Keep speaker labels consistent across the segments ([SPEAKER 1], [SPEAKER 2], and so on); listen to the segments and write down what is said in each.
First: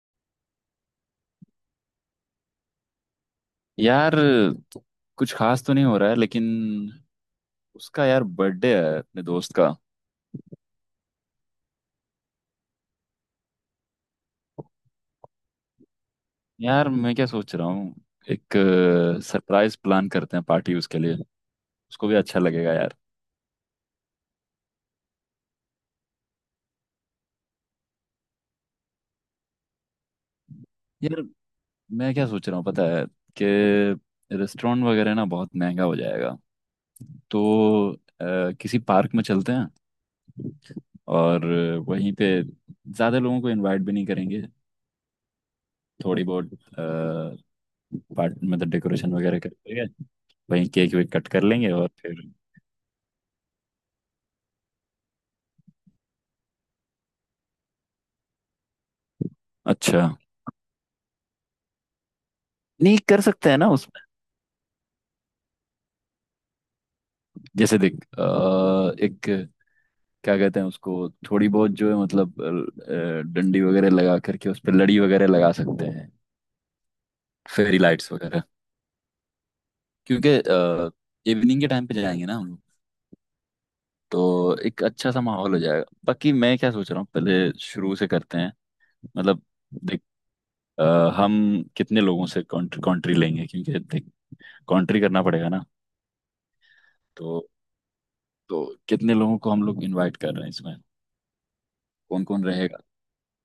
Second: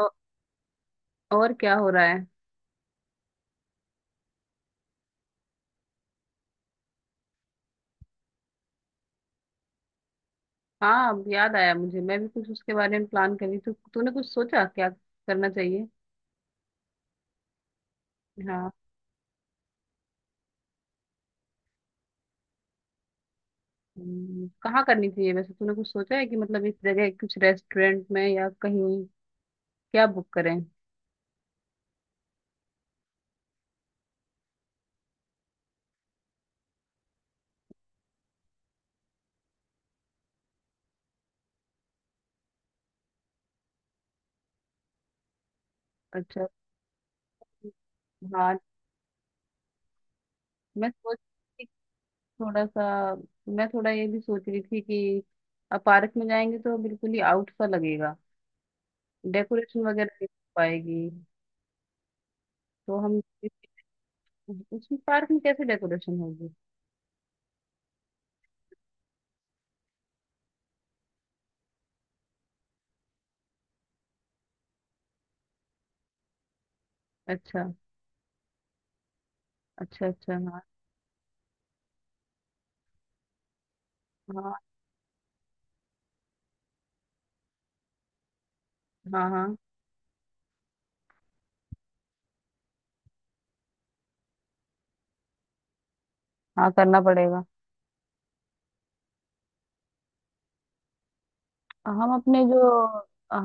[SPEAKER 1] औ- और क्या हो रहा है?
[SPEAKER 2] यार कुछ खास तो नहीं हो रहा है, लेकिन उसका यार बर्थडे है अपने दोस्त का।
[SPEAKER 1] हाँ, अब याद आया मुझे। मैं भी कुछ उसके बारे में प्लान कर रही थी। तूने कुछ सोचा क्या करना चाहिए?
[SPEAKER 2] यार मैं क्या सोच रहा हूँ, एक
[SPEAKER 1] हाँ।
[SPEAKER 2] सरप्राइज प्लान करते हैं पार्टी उसके लिए। उसको भी अच्छा लगेगा यार।
[SPEAKER 1] कहाँ करनी चाहिए वैसे? तूने कुछ सोचा है कि मतलब इस जगह कुछ रेस्टोरेंट में या कहीं, क्या बुक करें?
[SPEAKER 2] यार मैं क्या सोच रहा हूँ, पता है कि रेस्टोरेंट वगैरह ना बहुत महंगा हो जाएगा। तो किसी पार्क में चलते हैं, और वहीं पे ज़्यादा लोगों को इनवाइट भी नहीं करेंगे। थोड़ी
[SPEAKER 1] अच्छा।
[SPEAKER 2] बहुत पार्ट,
[SPEAKER 1] हाँ,
[SPEAKER 2] मतलब डेकोरेशन वगैरह कर लेंगे, वहीं
[SPEAKER 1] मैं
[SPEAKER 2] केक वेक
[SPEAKER 1] सोच
[SPEAKER 2] कट कर
[SPEAKER 1] रही थी
[SPEAKER 2] लेंगे और फिर।
[SPEAKER 1] थोड़ा सा मैं थोड़ा ये भी सोच रही थी कि अब पार्क में जाएंगे तो बिल्कुल ही आउट सा लगेगा। डेकोरेशन
[SPEAKER 2] अच्छा।
[SPEAKER 1] वगैरह नहीं हो पाएगी। तो
[SPEAKER 2] नहीं
[SPEAKER 1] हम
[SPEAKER 2] कर सकते हैं ना
[SPEAKER 1] इस-
[SPEAKER 2] उसमें।
[SPEAKER 1] उसमें पार्क में कैसे डेकोरेशन होगी?
[SPEAKER 2] जैसे देख एक, क्या कहते हैं उसको, थोड़ी बहुत जो है मतलब डंडी वगैरह लगा करके उस पर लड़ी वगैरह लगा सकते हैं।
[SPEAKER 1] अच्छा,
[SPEAKER 2] फेरी लाइट्स वगैरह।
[SPEAKER 1] अच्छा, अच्छा,
[SPEAKER 2] क्योंकि
[SPEAKER 1] हाँ।
[SPEAKER 2] इवनिंग के टाइम पे जाएंगे ना हम लोग,
[SPEAKER 1] हाँ,
[SPEAKER 2] तो एक अच्छा सा माहौल हो जाएगा। बाकी मैं क्या सोच रहा हूँ, पहले शुरू से करते हैं।
[SPEAKER 1] हाँ,
[SPEAKER 2] मतलब
[SPEAKER 1] हाँ,
[SPEAKER 2] देख अ, हम कितने लोगों से कंट्री लेंगे, क्योंकि देख कंट्री करना पड़ेगा ना।
[SPEAKER 1] हाँ करना पड़ेगा।
[SPEAKER 2] तो तो कितने लोगों को हम लोग इनवाइट कर रहे हैं, इसमें
[SPEAKER 1] हम
[SPEAKER 2] कौन
[SPEAKER 1] अपने
[SPEAKER 2] कौन
[SPEAKER 1] जो
[SPEAKER 2] रहेगा।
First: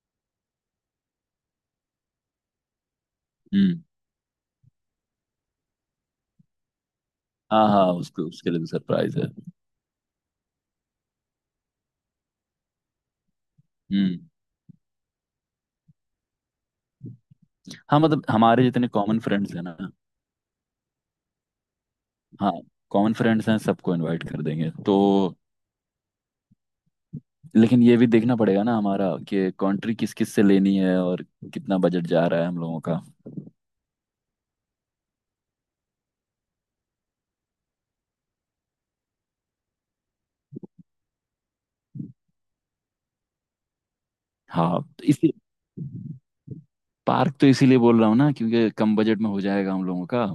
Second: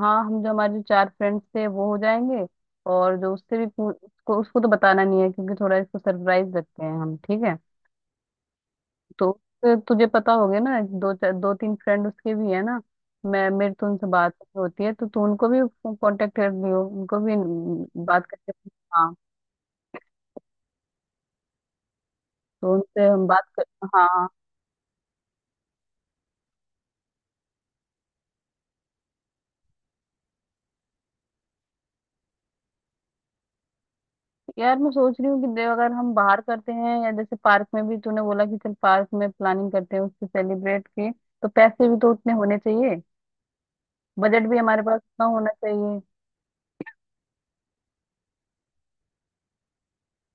[SPEAKER 1] हाँ, हम जो हमारे जो चार फ्रेंड्स थे वो हो जाएंगे। और जो उससे भी
[SPEAKER 2] हम्म।
[SPEAKER 1] पू- उसको उसको तो बताना नहीं है, क्योंकि थोड़ा इसको सरप्राइज रखते हैं हम। ठीक है?
[SPEAKER 2] हाँ हाँ, उसको उसके लिए भी सरप्राइज है।
[SPEAKER 1] तो उससे तुझे पता हो गया ना, दो चार, दो तीन फ्रेंड उसके भी है ना। मैं मेरे तो उनसे
[SPEAKER 2] हम्म।
[SPEAKER 1] बात होती है, तो तू उनको भी कांटेक्ट कर लियो उनको भी,
[SPEAKER 2] हाँ, मतलब
[SPEAKER 1] बात
[SPEAKER 2] हमारे
[SPEAKER 1] करके
[SPEAKER 2] जितने
[SPEAKER 1] हाँ।
[SPEAKER 2] कॉमन फ्रेंड्स हैं ना। हाँ,
[SPEAKER 1] तो उनसे
[SPEAKER 2] कॉमन
[SPEAKER 1] हम बात
[SPEAKER 2] फ्रेंड्स हैं
[SPEAKER 1] कर
[SPEAKER 2] सबको इनवाइट
[SPEAKER 1] हाँ।
[SPEAKER 2] कर देंगे तो। लेकिन ये भी देखना पड़ेगा ना हमारा, कि कंट्री किस किस से लेनी है, और कितना बजट जा रहा है हम लोगों का।
[SPEAKER 1] यार, मैं सोच रही हूँ कि देव, अगर हम बाहर करते हैं या जैसे पार्क में भी तूने बोला कि चल पार्क में प्लानिंग करते हैं उसकी, सेलिब्रेट की, तो पैसे भी तो उतने होने चाहिए। बजट भी हमारे
[SPEAKER 2] हाँ
[SPEAKER 1] पास
[SPEAKER 2] तो
[SPEAKER 1] उतना
[SPEAKER 2] इसी,
[SPEAKER 1] होना चाहिए।
[SPEAKER 2] पार्क तो इसीलिए बोल रहा हूँ ना, क्योंकि कम बजट में हो जाएगा हम लोगों का।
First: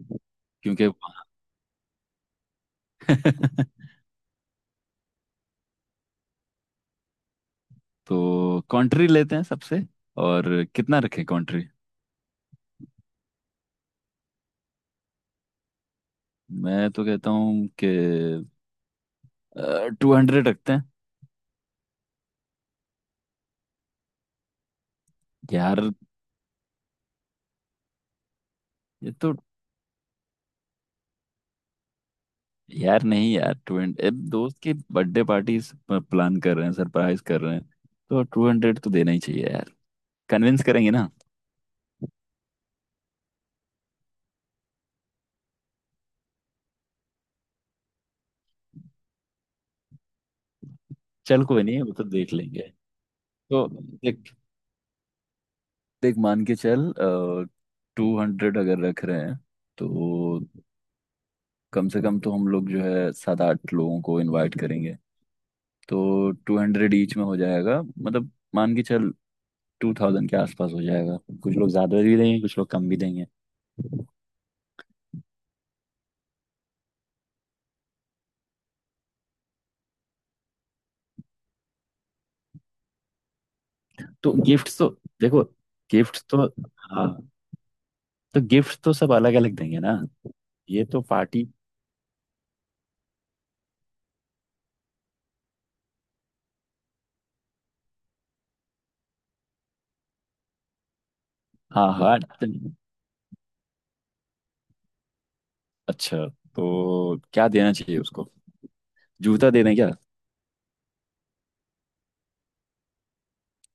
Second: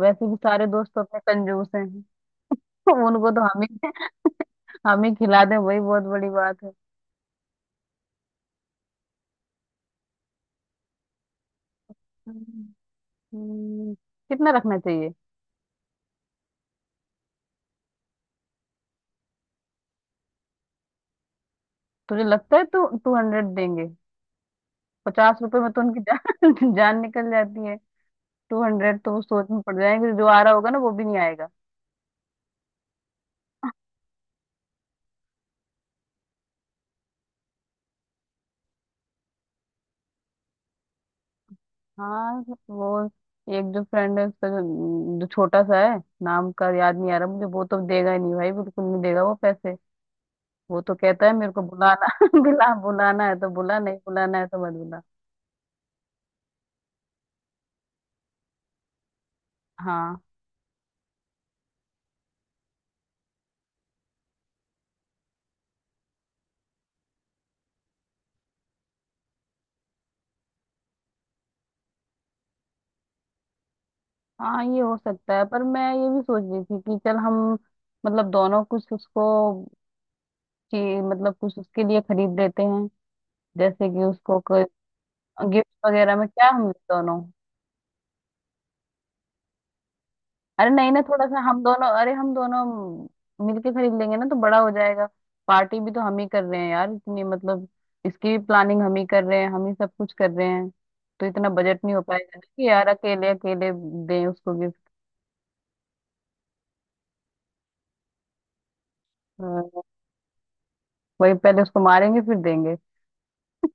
[SPEAKER 1] वैसे भी सारे
[SPEAKER 2] क्योंकि
[SPEAKER 1] दोस्त तो अपने कंजूस हैं। उनको तो हम ही हम ही खिला दें, वही बहुत बड़ी बात है।
[SPEAKER 2] तो कंट्री लेते हैं सबसे, और कितना रखें कंट्री।
[SPEAKER 1] हम्म, हम्म, कितना रखना चाहिए?
[SPEAKER 2] मैं तो कहता हूँ कि 200 रखते हैं।
[SPEAKER 1] तुझे लगता है तो 200 देंगे? 50 रुपए में तो
[SPEAKER 2] यार
[SPEAKER 1] उनकी जान, जान निकल जाती है। 200 तो
[SPEAKER 2] ये
[SPEAKER 1] वो
[SPEAKER 2] तो।
[SPEAKER 1] सोच में पड़ जाएंगे, जो आ रहा होगा ना वो भी नहीं।
[SPEAKER 2] यार नहीं यार, टू दोस्त की बर्थडे पार्टी प्लान कर रहे हैं, सरप्राइज कर रहे हैं। तो 200 तो देना ही चाहिए यार। कन्विंस करेंगे ना।
[SPEAKER 1] हाँ, वो एक जो फ्रेंड है उसका, जो छोटा सा है। नाम का याद नहीं आ रहा मुझे। वो तो देगा ही नहीं भाई, बिल्कुल नहीं देगा वो पैसे। वो तो कहता है
[SPEAKER 2] चल
[SPEAKER 1] मेरे को
[SPEAKER 2] कोई नहीं, वो तो
[SPEAKER 1] बुलाना।
[SPEAKER 2] देख लेंगे।
[SPEAKER 1] बुलाना है तो
[SPEAKER 2] तो
[SPEAKER 1] बुला, नहीं
[SPEAKER 2] देख,
[SPEAKER 1] बुलाना है तो मत बुला।
[SPEAKER 2] देख मान के चल, 200 अगर रख रहे हैं, तो
[SPEAKER 1] हाँ,
[SPEAKER 2] कम से कम तो हम लोग जो है सात आठ लोगों को इनवाइट करेंगे। तो 200 ईच में हो जाएगा, मतलब मान के चल 2,000 के आसपास हो जाएगा। कुछ लोग ज्यादा भी देंगे, कुछ लोग कम भी देंगे।
[SPEAKER 1] हाँ, ये हो सकता है, पर मैं ये भी सोच रही थी कि चल हम, मतलब दोनों कुछ उसको, मतलब कुछ उसके लिए खरीद लेते हैं, जैसे कि
[SPEAKER 2] तो
[SPEAKER 1] उसको
[SPEAKER 2] गिफ्ट्स तो देखो,
[SPEAKER 1] गिफ्ट वगैरह
[SPEAKER 2] गिफ्ट्स
[SPEAKER 1] में,
[SPEAKER 2] तो,
[SPEAKER 1] क्या हम
[SPEAKER 2] हाँ,
[SPEAKER 1] दोनों।
[SPEAKER 2] तो गिफ्ट्स तो सब अलग अलग देंगे ना।
[SPEAKER 1] अरे
[SPEAKER 2] ये
[SPEAKER 1] नहीं ना,
[SPEAKER 2] तो
[SPEAKER 1] थोड़ा सा
[SPEAKER 2] पार्टी।
[SPEAKER 1] हम दोनों मिलके खरीद लेंगे ना तो बड़ा हो जाएगा। पार्टी भी तो हम ही कर रहे हैं यार, इतनी मतलब, इसकी भी प्लानिंग हम ही कर रहे हैं, हम ही सब कुछ कर रहे हैं। तो इतना बजट
[SPEAKER 2] हाँ
[SPEAKER 1] नहीं हो
[SPEAKER 2] हाँ।
[SPEAKER 1] पाएगा ना कि यार अकेले अकेले दें उसको गिफ्ट।
[SPEAKER 2] अच्छा, तो क्या देना चाहिए उसको? जूता दे दें क्या?
[SPEAKER 1] वही पहले उसको मारेंगे फिर देंगे।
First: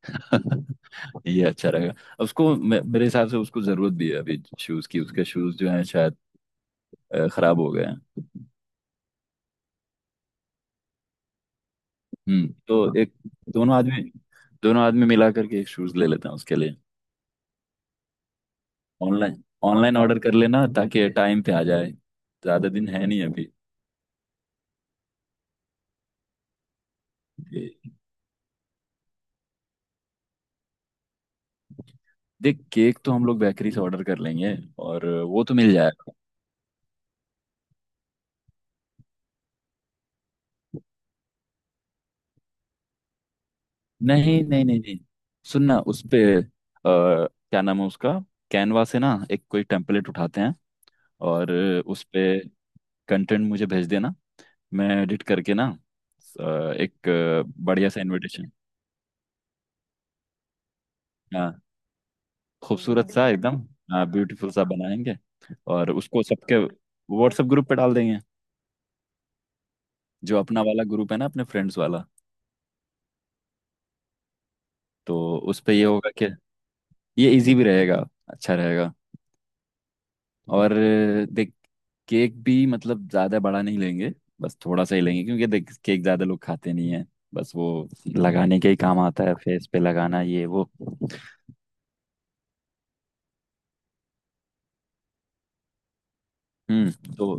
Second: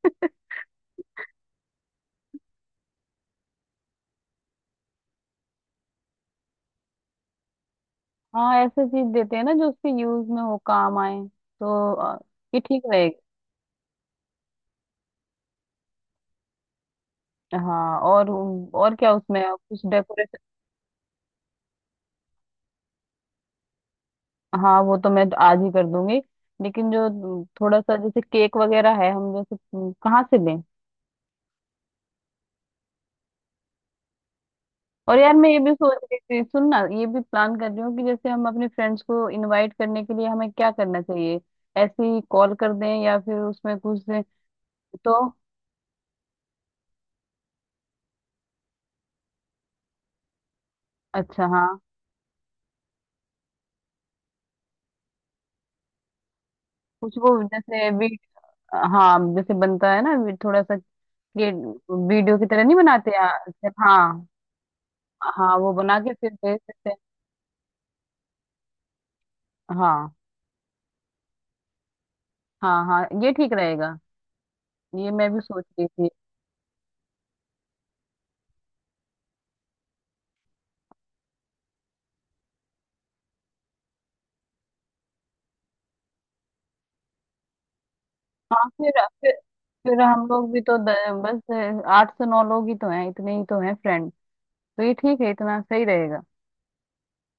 [SPEAKER 2] ये अच्छा रहेगा। उसको मेरे हिसाब से उसको जरूरत भी है अभी शूज की, उसके शूज जो हैं शायद खराब हो गए हैं।
[SPEAKER 1] हाँ, ऐसे चीज देते हैं ना जो उसके यूज में हो, काम आए। तो
[SPEAKER 2] हम्म।
[SPEAKER 1] ये ठीक
[SPEAKER 2] तो एक
[SPEAKER 1] रहेगा।
[SPEAKER 2] दोनों आदमी, मिला करके एक शूज ले लेते हैं उसके लिए।
[SPEAKER 1] हाँ, और क्या
[SPEAKER 2] ऑनलाइन
[SPEAKER 1] उसमें कुछ
[SPEAKER 2] ऑनलाइन ऑर्डर कर
[SPEAKER 1] डेकोरेशन?
[SPEAKER 2] लेना ताकि टाइम पे आ जाए, ज्यादा दिन है नहीं अभी।
[SPEAKER 1] हाँ, वो तो मैं आज ही कर दूंगी। लेकिन जो थोड़ा सा जैसे केक वगैरह है, हम जैसे कहाँ से लें?
[SPEAKER 2] देख केक तो हम लोग बेकरी से ऑर्डर कर लेंगे, और
[SPEAKER 1] और यार,
[SPEAKER 2] वो
[SPEAKER 1] मैं
[SPEAKER 2] तो
[SPEAKER 1] ये भी
[SPEAKER 2] मिल
[SPEAKER 1] सोच
[SPEAKER 2] जाएगा।
[SPEAKER 1] रही थी, सुन ना, ये भी प्लान कर रही हूँ कि जैसे हम अपने फ्रेंड्स को इनवाइट करने के लिए हमें क्या करना चाहिए? ऐसे ही कॉल कर दें या फिर उसमें कुछ,
[SPEAKER 2] नहीं नहीं नहीं नहीं।
[SPEAKER 1] तो।
[SPEAKER 2] सुनना उस पे क्या नाम है उसका, कैनवा से ना एक कोई टेम्पलेट उठाते हैं।
[SPEAKER 1] अच्छा,
[SPEAKER 2] और
[SPEAKER 1] हाँ,
[SPEAKER 2] उस पे कंटेंट मुझे भेज देना, मैं एडिट करके ना अ, एक
[SPEAKER 1] कुछ वो जैसे
[SPEAKER 2] बढ़िया सा
[SPEAKER 1] वी
[SPEAKER 2] इनविटेशन।
[SPEAKER 1] हाँ जैसे बनता है ना, थोड़ा सा ये
[SPEAKER 2] हाँ,
[SPEAKER 1] वीडियो की तरह नहीं
[SPEAKER 2] खूबसूरत
[SPEAKER 1] बनाते
[SPEAKER 2] सा एकदम।
[SPEAKER 1] यार? हाँ।
[SPEAKER 2] हाँ ब्यूटीफुल सा बनाएंगे।
[SPEAKER 1] हाँ, वो
[SPEAKER 2] और
[SPEAKER 1] बना के
[SPEAKER 2] उसको
[SPEAKER 1] फिर
[SPEAKER 2] सबके
[SPEAKER 1] भेज देते हैं।
[SPEAKER 2] व्हाट्सएप ग्रुप पे डाल देंगे,
[SPEAKER 1] हाँ,
[SPEAKER 2] जो अपना वाला ग्रुप है ना अपने फ्रेंड्स वाला।
[SPEAKER 1] हाँ, हाँ ये ठीक रहेगा। ये मैं
[SPEAKER 2] तो
[SPEAKER 1] भी
[SPEAKER 2] उस
[SPEAKER 1] सोच
[SPEAKER 2] पे ये
[SPEAKER 1] रही थी।
[SPEAKER 2] होगा कि ये इजी भी रहेगा, अच्छा रहेगा। और देख केक भी मतलब ज़्यादा बड़ा नहीं लेंगे, बस थोड़ा सा ही लेंगे, क्योंकि देख केक ज़्यादा लोग खाते नहीं है। बस वो लगाने
[SPEAKER 1] हाँ,
[SPEAKER 2] के ही काम आता
[SPEAKER 1] फिर
[SPEAKER 2] है, फेस पे
[SPEAKER 1] फिर
[SPEAKER 2] लगाना
[SPEAKER 1] हम
[SPEAKER 2] ये
[SPEAKER 1] लोग भी
[SPEAKER 2] वो।
[SPEAKER 1] तो बस आठ से नौ लोग ही तो हैं, इतने ही तो हैं फ्रेंड। तो ये ठीक है, इतना सही रहेगा।
[SPEAKER 2] हम्म तो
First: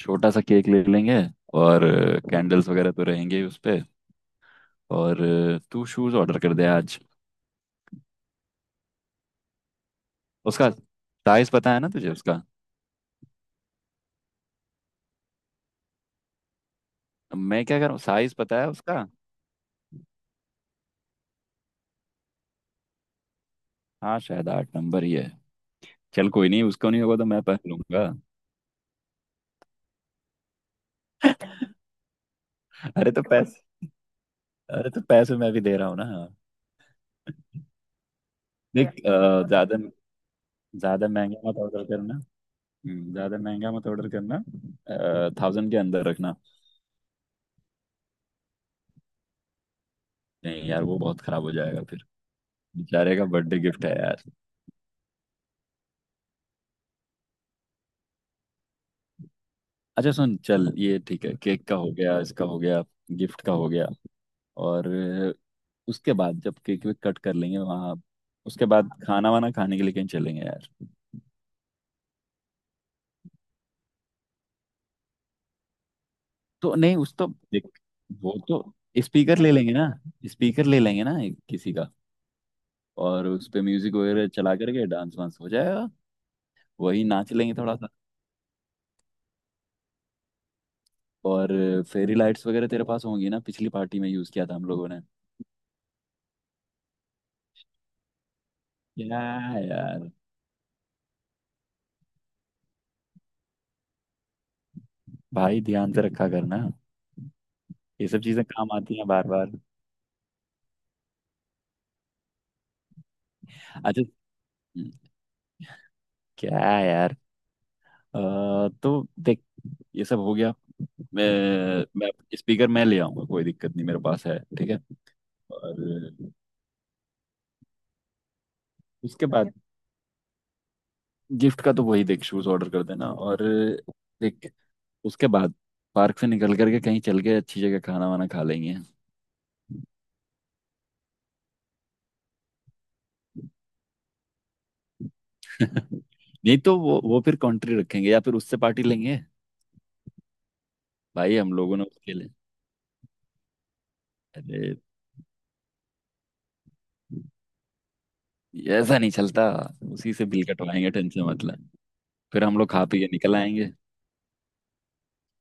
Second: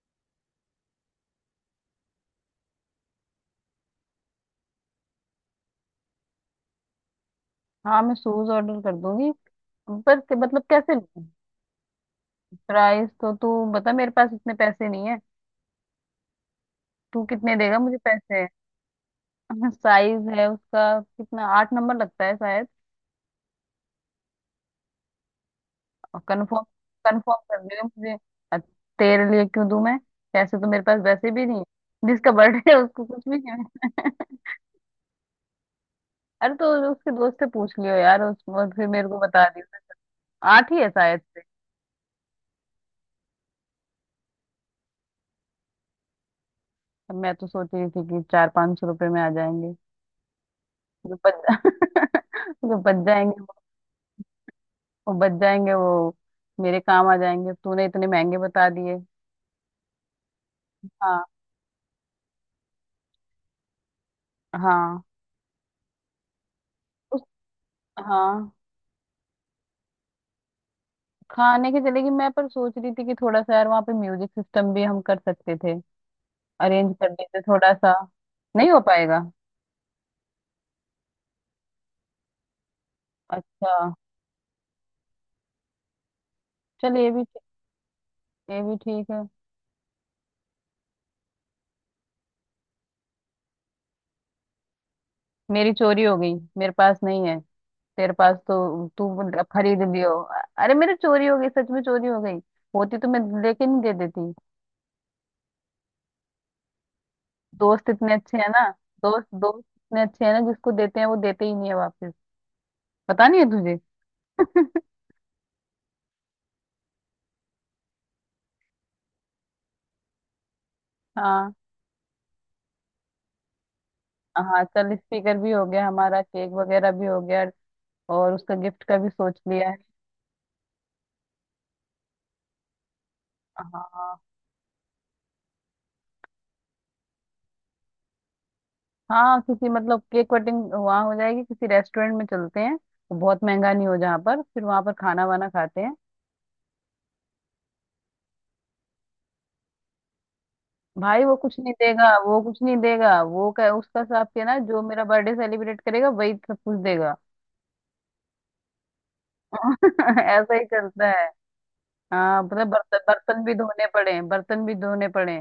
[SPEAKER 2] छोटा सा केक ले लेंगे, और कैंडल्स वगैरह तो रहेंगे ही उस पे। और तू शूज़ ऑर्डर कर दे आज।
[SPEAKER 1] हाँ, मैं शूज ऑर्डर कर दूंगी। पर मतलब
[SPEAKER 2] उसका
[SPEAKER 1] कैसे?
[SPEAKER 2] साइज़ पता है ना तुझे उसका।
[SPEAKER 1] प्राइस तो तू बता, मेरे पास इतने पैसे नहीं है। तू कितने
[SPEAKER 2] मैं
[SPEAKER 1] देगा
[SPEAKER 2] क्या कर रहा
[SPEAKER 1] मुझे
[SPEAKER 2] हूँ, साइज़
[SPEAKER 1] पैसे?
[SPEAKER 2] पता है उसका।
[SPEAKER 1] साइज है उसका कितना, आठ नंबर लगता है शायद।
[SPEAKER 2] हाँ शायद 8 नंबर ही है।
[SPEAKER 1] और
[SPEAKER 2] चल कोई
[SPEAKER 1] कंफर्म।
[SPEAKER 2] नहीं, उसका नहीं होगा तो
[SPEAKER 1] कंफर्म
[SPEAKER 2] मैं
[SPEAKER 1] कर
[SPEAKER 2] पहन
[SPEAKER 1] देगा
[SPEAKER 2] लूंगा।
[SPEAKER 1] मुझे। अ, तेरे लिए क्यों दूं मैं? पैसे तो मेरे पास वैसे भी नहीं है। जिसका बर्थडे है उसको
[SPEAKER 2] अरे तो
[SPEAKER 1] कुछ भी
[SPEAKER 2] पैसे
[SPEAKER 1] नहीं है।
[SPEAKER 2] अरे तो पैसे मैं भी दे रहा हूँ ना।
[SPEAKER 1] अरे, तो उसके दोस्त से पूछ लियो यार उस और फिर
[SPEAKER 2] देख
[SPEAKER 1] मेरे को बता
[SPEAKER 2] ज्यादा
[SPEAKER 1] दियो। आठ ही है
[SPEAKER 2] ज्यादा
[SPEAKER 1] शायद
[SPEAKER 2] महंगा
[SPEAKER 1] से।
[SPEAKER 2] मत ऑर्डर करना। ज्यादा महंगा मत ऑर्डर करना। थाउजेंड के अंदर रखना।
[SPEAKER 1] अब मैं तो सोच रही थी कि 400-500 रुपये में आ जाएंगे।
[SPEAKER 2] नहीं यार वो
[SPEAKER 1] जो
[SPEAKER 2] बहुत
[SPEAKER 1] बच
[SPEAKER 2] खराब हो जाएगा फिर।
[SPEAKER 1] जो बच
[SPEAKER 2] बेचारे का
[SPEAKER 1] जाएंगे,
[SPEAKER 2] बर्थडे गिफ्ट है यार।
[SPEAKER 1] वो बच जाएंगे, वो मेरे काम आ जाएंगे। तूने इतने महंगे बता दिए।
[SPEAKER 2] अच्छा सुन चल ये
[SPEAKER 1] हाँ,
[SPEAKER 2] ठीक है, केक का हो गया, इसका हो गया, गिफ्ट का हो गया। और
[SPEAKER 1] हाँ,
[SPEAKER 2] उसके बाद जब केक वेक कट
[SPEAKER 1] उस
[SPEAKER 2] कर लेंगे वहाँ,
[SPEAKER 1] हाँ,
[SPEAKER 2] उसके बाद खाना वाना खाने के लिए कहीं चलेंगे यार।
[SPEAKER 1] खाने के चलेगी मैं। पर सोच रही थी कि थोड़ा सा यार वहाँ पे म्यूजिक सिस्टम भी हम कर सकते थे,
[SPEAKER 2] तो
[SPEAKER 1] अरेंज
[SPEAKER 2] नहीं
[SPEAKER 1] कर
[SPEAKER 2] उस तो,
[SPEAKER 1] देते
[SPEAKER 2] देख
[SPEAKER 1] थोड़ा सा।
[SPEAKER 2] वो तो,
[SPEAKER 1] नहीं हो पाएगा।
[SPEAKER 2] स्पीकर ले लेंगे ना स्पीकर ले लेंगे ना किसी का। और उस पे
[SPEAKER 1] अच्छा,
[SPEAKER 2] म्यूजिक वगैरह चला करके डांस वांस हो जाएगा।
[SPEAKER 1] चल
[SPEAKER 2] वही
[SPEAKER 1] ये भी
[SPEAKER 2] नाच लेंगे थोड़ा सा।
[SPEAKER 1] ये भी ठीक है।
[SPEAKER 2] और फेरी लाइट्स वगैरह तेरे पास होंगी ना, पिछली पार्टी में यूज किया था हम लोगों ने।
[SPEAKER 1] मेरी चोरी हो गई, मेरे पास नहीं है। तेरे पास तो तू
[SPEAKER 2] क्या
[SPEAKER 1] खरीद
[SPEAKER 2] यार।
[SPEAKER 1] लियो। अरे मेरे चोरी हो गई, सच में चोरी हो गई। होती तो मैं लेके नहीं दे देती?
[SPEAKER 2] भाई ध्यान से रखा करना,
[SPEAKER 1] दोस्त
[SPEAKER 2] ये
[SPEAKER 1] इतने
[SPEAKER 2] सब
[SPEAKER 1] अच्छे
[SPEAKER 2] चीजें
[SPEAKER 1] हैं ना।
[SPEAKER 2] काम आती हैं
[SPEAKER 1] दोस्त
[SPEAKER 2] बार बार।
[SPEAKER 1] दोस्त इतने अच्छे हैं ना, जिसको देते हैं वो देते ही नहीं है वापस। पता नहीं है तुझे।
[SPEAKER 2] अच्छा। हम्म, क्या यार, अ, तो देख ये सब हो गया। मैं
[SPEAKER 1] हाँ,
[SPEAKER 2] मैं स्पीकर मैं ले आऊंगा, कोई दिक्कत नहीं मेरे पास है,
[SPEAKER 1] हाँ
[SPEAKER 2] ठीक है।
[SPEAKER 1] चल, स्पीकर भी हो गया हमारा,
[SPEAKER 2] और
[SPEAKER 1] केक वगैरह भी हो गया। और उसका गिफ्ट का भी
[SPEAKER 2] उसके
[SPEAKER 1] सोच
[SPEAKER 2] बाद
[SPEAKER 1] लिया है।
[SPEAKER 2] गिफ्ट का तो वही देख, शूज ऑर्डर कर देना। और
[SPEAKER 1] हाँ,
[SPEAKER 2] देख उसके बाद पार्क से निकल करके कहीं चल के अच्छी जगह खाना वाना खा लेंगे।
[SPEAKER 1] हाँ किसी, मतलब केक कटिंग वहाँ हो जाएगी, किसी रेस्टोरेंट में चलते हैं। वो बहुत महंगा नहीं हो जहाँ पर, फिर वहाँ पर खाना वाना खाते हैं।
[SPEAKER 2] नहीं तो वो फिर कंट्री रखेंगे, या फिर उससे पार्टी लेंगे।
[SPEAKER 1] भाई, वो
[SPEAKER 2] भाई हम
[SPEAKER 1] कुछ नहीं
[SPEAKER 2] लोगों ने
[SPEAKER 1] देगा,
[SPEAKER 2] उसके लिए,
[SPEAKER 1] वो कुछ नहीं देगा। वो कह उसका हिसाब के ना,
[SPEAKER 2] अरे
[SPEAKER 1] जो मेरा बर्थडे सेलिब्रेट करेगा वही सब कुछ देगा।
[SPEAKER 2] ऐसा नहीं चलता। उसी से बिल
[SPEAKER 1] ऐसा ही
[SPEAKER 2] कटवाएंगे,
[SPEAKER 1] करता
[SPEAKER 2] टेंशन
[SPEAKER 1] है।
[SPEAKER 2] मतलब।
[SPEAKER 1] हाँ
[SPEAKER 2] फिर हम
[SPEAKER 1] मतलब,
[SPEAKER 2] लोग खा
[SPEAKER 1] बर्तन
[SPEAKER 2] पी के निकल
[SPEAKER 1] बर्तन भी
[SPEAKER 2] आएंगे,
[SPEAKER 1] धोने पड़े, बर्तन भी धोने पड़े।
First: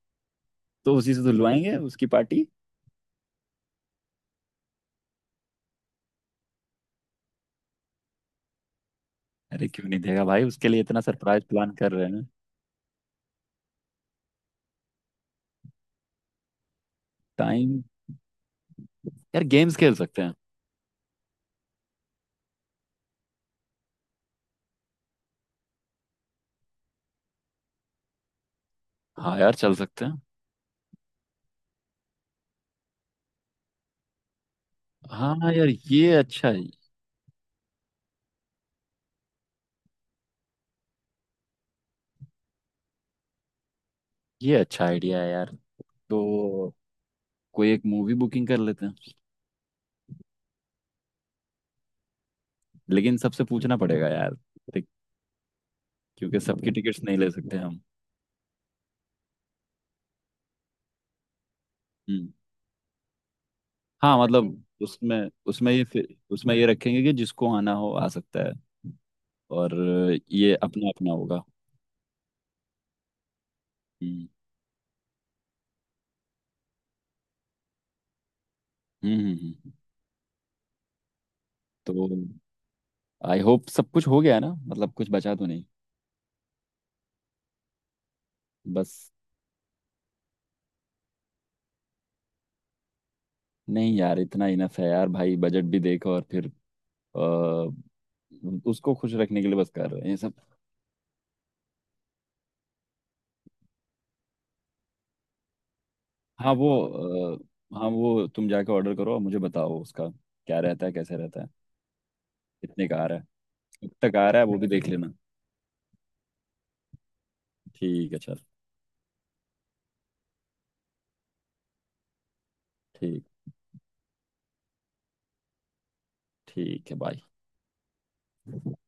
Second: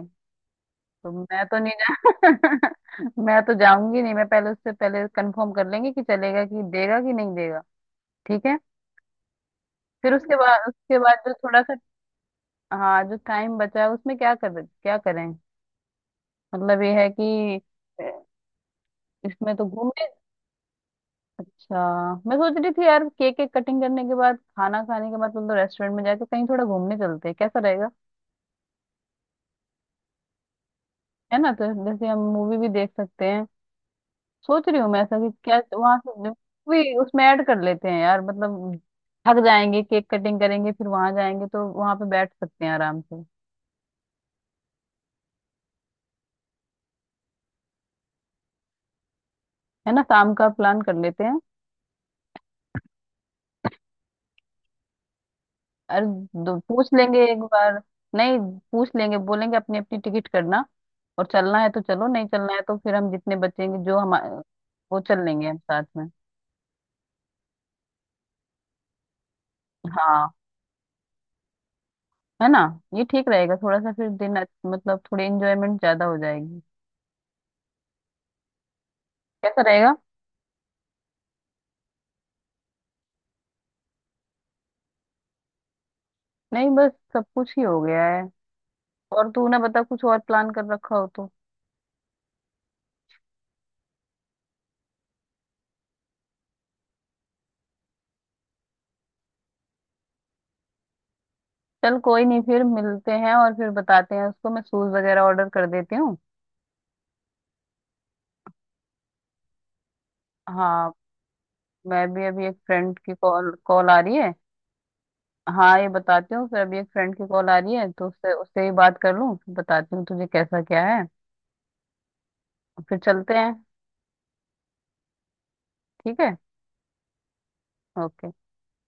[SPEAKER 2] तो
[SPEAKER 1] तो
[SPEAKER 2] उसी से
[SPEAKER 1] मैं तो नहीं
[SPEAKER 2] धुलवाएंगे उसकी पार्टी।
[SPEAKER 1] जा। मैं तो जाऊंगी नहीं, मैं पहले, उससे पहले कंफर्म कर लेंगे कि चलेगा कि देगा कि नहीं देगा। ठीक है।
[SPEAKER 2] अरे क्यों नहीं
[SPEAKER 1] फिर
[SPEAKER 2] देगा
[SPEAKER 1] उसके
[SPEAKER 2] भाई,
[SPEAKER 1] बाद
[SPEAKER 2] उसके लिए
[SPEAKER 1] उसके
[SPEAKER 2] इतना
[SPEAKER 1] बाद जो
[SPEAKER 2] सरप्राइज
[SPEAKER 1] थोड़ा
[SPEAKER 2] प्लान
[SPEAKER 1] सा
[SPEAKER 2] कर रहे हैं।
[SPEAKER 1] हाँ, जो टाइम बचा है उसमें क्या करें? मतलब ये है कि
[SPEAKER 2] टाइम।
[SPEAKER 1] अ,
[SPEAKER 2] यार
[SPEAKER 1] इसमें तो
[SPEAKER 2] गेम्स खेल
[SPEAKER 1] घूमने।
[SPEAKER 2] सकते हैं।
[SPEAKER 1] अच्छा, मैं सोच रही थी यार, केक केक कटिंग करने के बाद, खाना खाने के बाद, तुम तो रेस्टोरेंट में जाके कहीं थोड़ा घूमने चलते हैं, कैसा रहेगा?
[SPEAKER 2] हाँ यार चल सकते हैं।
[SPEAKER 1] है ना? तो जैसे हम मूवी भी देख सकते हैं। सोच रही हूँ मैं ऐसा कि
[SPEAKER 2] हाँ
[SPEAKER 1] क्या
[SPEAKER 2] यार
[SPEAKER 1] वहां
[SPEAKER 2] ये
[SPEAKER 1] से
[SPEAKER 2] अच्छा है।
[SPEAKER 1] भी उसमें ऐड कर लेते हैं यार, मतलब थक जाएंगे, केक कटिंग करेंगे, फिर वहां जाएंगे तो वहां पे बैठ सकते हैं आराम से।
[SPEAKER 2] ये अच्छा आइडिया है यार। तो कोई एक मूवी बुकिंग कर लेते हैं।
[SPEAKER 1] है ना? शाम का प्लान कर लेते हैं।
[SPEAKER 2] लेकिन सबसे पूछना पड़ेगा यार देख,
[SPEAKER 1] अरे
[SPEAKER 2] क्योंकि सबकी
[SPEAKER 1] पूछ
[SPEAKER 2] टिकट्स नहीं
[SPEAKER 1] लेंगे
[SPEAKER 2] ले
[SPEAKER 1] एक
[SPEAKER 2] सकते
[SPEAKER 1] बार।
[SPEAKER 2] हम।
[SPEAKER 1] नहीं, पूछ लेंगे, बोलेंगे अपनी अपनी टिकट करना, और चलना है तो चलो, नहीं
[SPEAKER 2] हम्म।
[SPEAKER 1] चलना है तो फिर हम जितने बचेंगे जो हम,
[SPEAKER 2] हाँ ओके, मतलब
[SPEAKER 1] वो चल
[SPEAKER 2] उसमें,
[SPEAKER 1] लेंगे हम
[SPEAKER 2] ये
[SPEAKER 1] साथ में।
[SPEAKER 2] फिर उसमें ये रखेंगे कि जिसको आना हो आ सकता है। और
[SPEAKER 1] हाँ।
[SPEAKER 2] ये अपना अपना होगा।
[SPEAKER 1] है ना? ये ठीक रहेगा, थोड़ा सा फिर
[SPEAKER 2] हम्म।
[SPEAKER 1] दिन मतलब थोड़ी इंजॉयमेंट ज्यादा हो जाएगी। कैसा
[SPEAKER 2] हम्म।
[SPEAKER 1] रहेगा?
[SPEAKER 2] तो आई होप सब कुछ हो गया है ना, मतलब कुछ बचा तो नहीं।
[SPEAKER 1] नहीं, बस सब कुछ ही हो गया है।
[SPEAKER 2] बस,
[SPEAKER 1] और तू ना बता, कुछ और प्लान कर रखा हो तो।
[SPEAKER 2] नहीं यार इतना इनफ है यार। भाई बजट भी देखो, और फिर अ, उसको खुश रखने के लिए बस कर रहे हैं ये सब।
[SPEAKER 1] चल कोई नहीं, फिर मिलते हैं और फिर बताते हैं उसको। मैं शूज वगैरह ऑर्डर कर देती हूँ।
[SPEAKER 2] हाँ वो, हाँ वो तुम जाके ऑर्डर करो और मुझे बताओ उसका क्या रहता
[SPEAKER 1] हाँ,
[SPEAKER 2] है, कैसे रहता है।
[SPEAKER 1] मैं भी अभी एक
[SPEAKER 2] कितने का
[SPEAKER 1] फ्रेंड
[SPEAKER 2] आ
[SPEAKER 1] की
[SPEAKER 2] रहा है,
[SPEAKER 1] कॉल कॉल
[SPEAKER 2] कब
[SPEAKER 1] आ रही
[SPEAKER 2] तक आ
[SPEAKER 1] है।
[SPEAKER 2] रहा है वो भी देख लेना।
[SPEAKER 1] हाँ, ये बताती हूँ फिर। अभी एक फ्रेंड की कॉल आ रही है तो
[SPEAKER 2] ठीक है
[SPEAKER 1] उससे
[SPEAKER 2] चल।
[SPEAKER 1] उससे ही बात कर लूँ, फिर बताती हूँ तुझे कैसा क्या है। फिर
[SPEAKER 2] ठीक।
[SPEAKER 1] चलते हैं। ठीक है।
[SPEAKER 2] ठीक है, बाय।
[SPEAKER 1] ओके।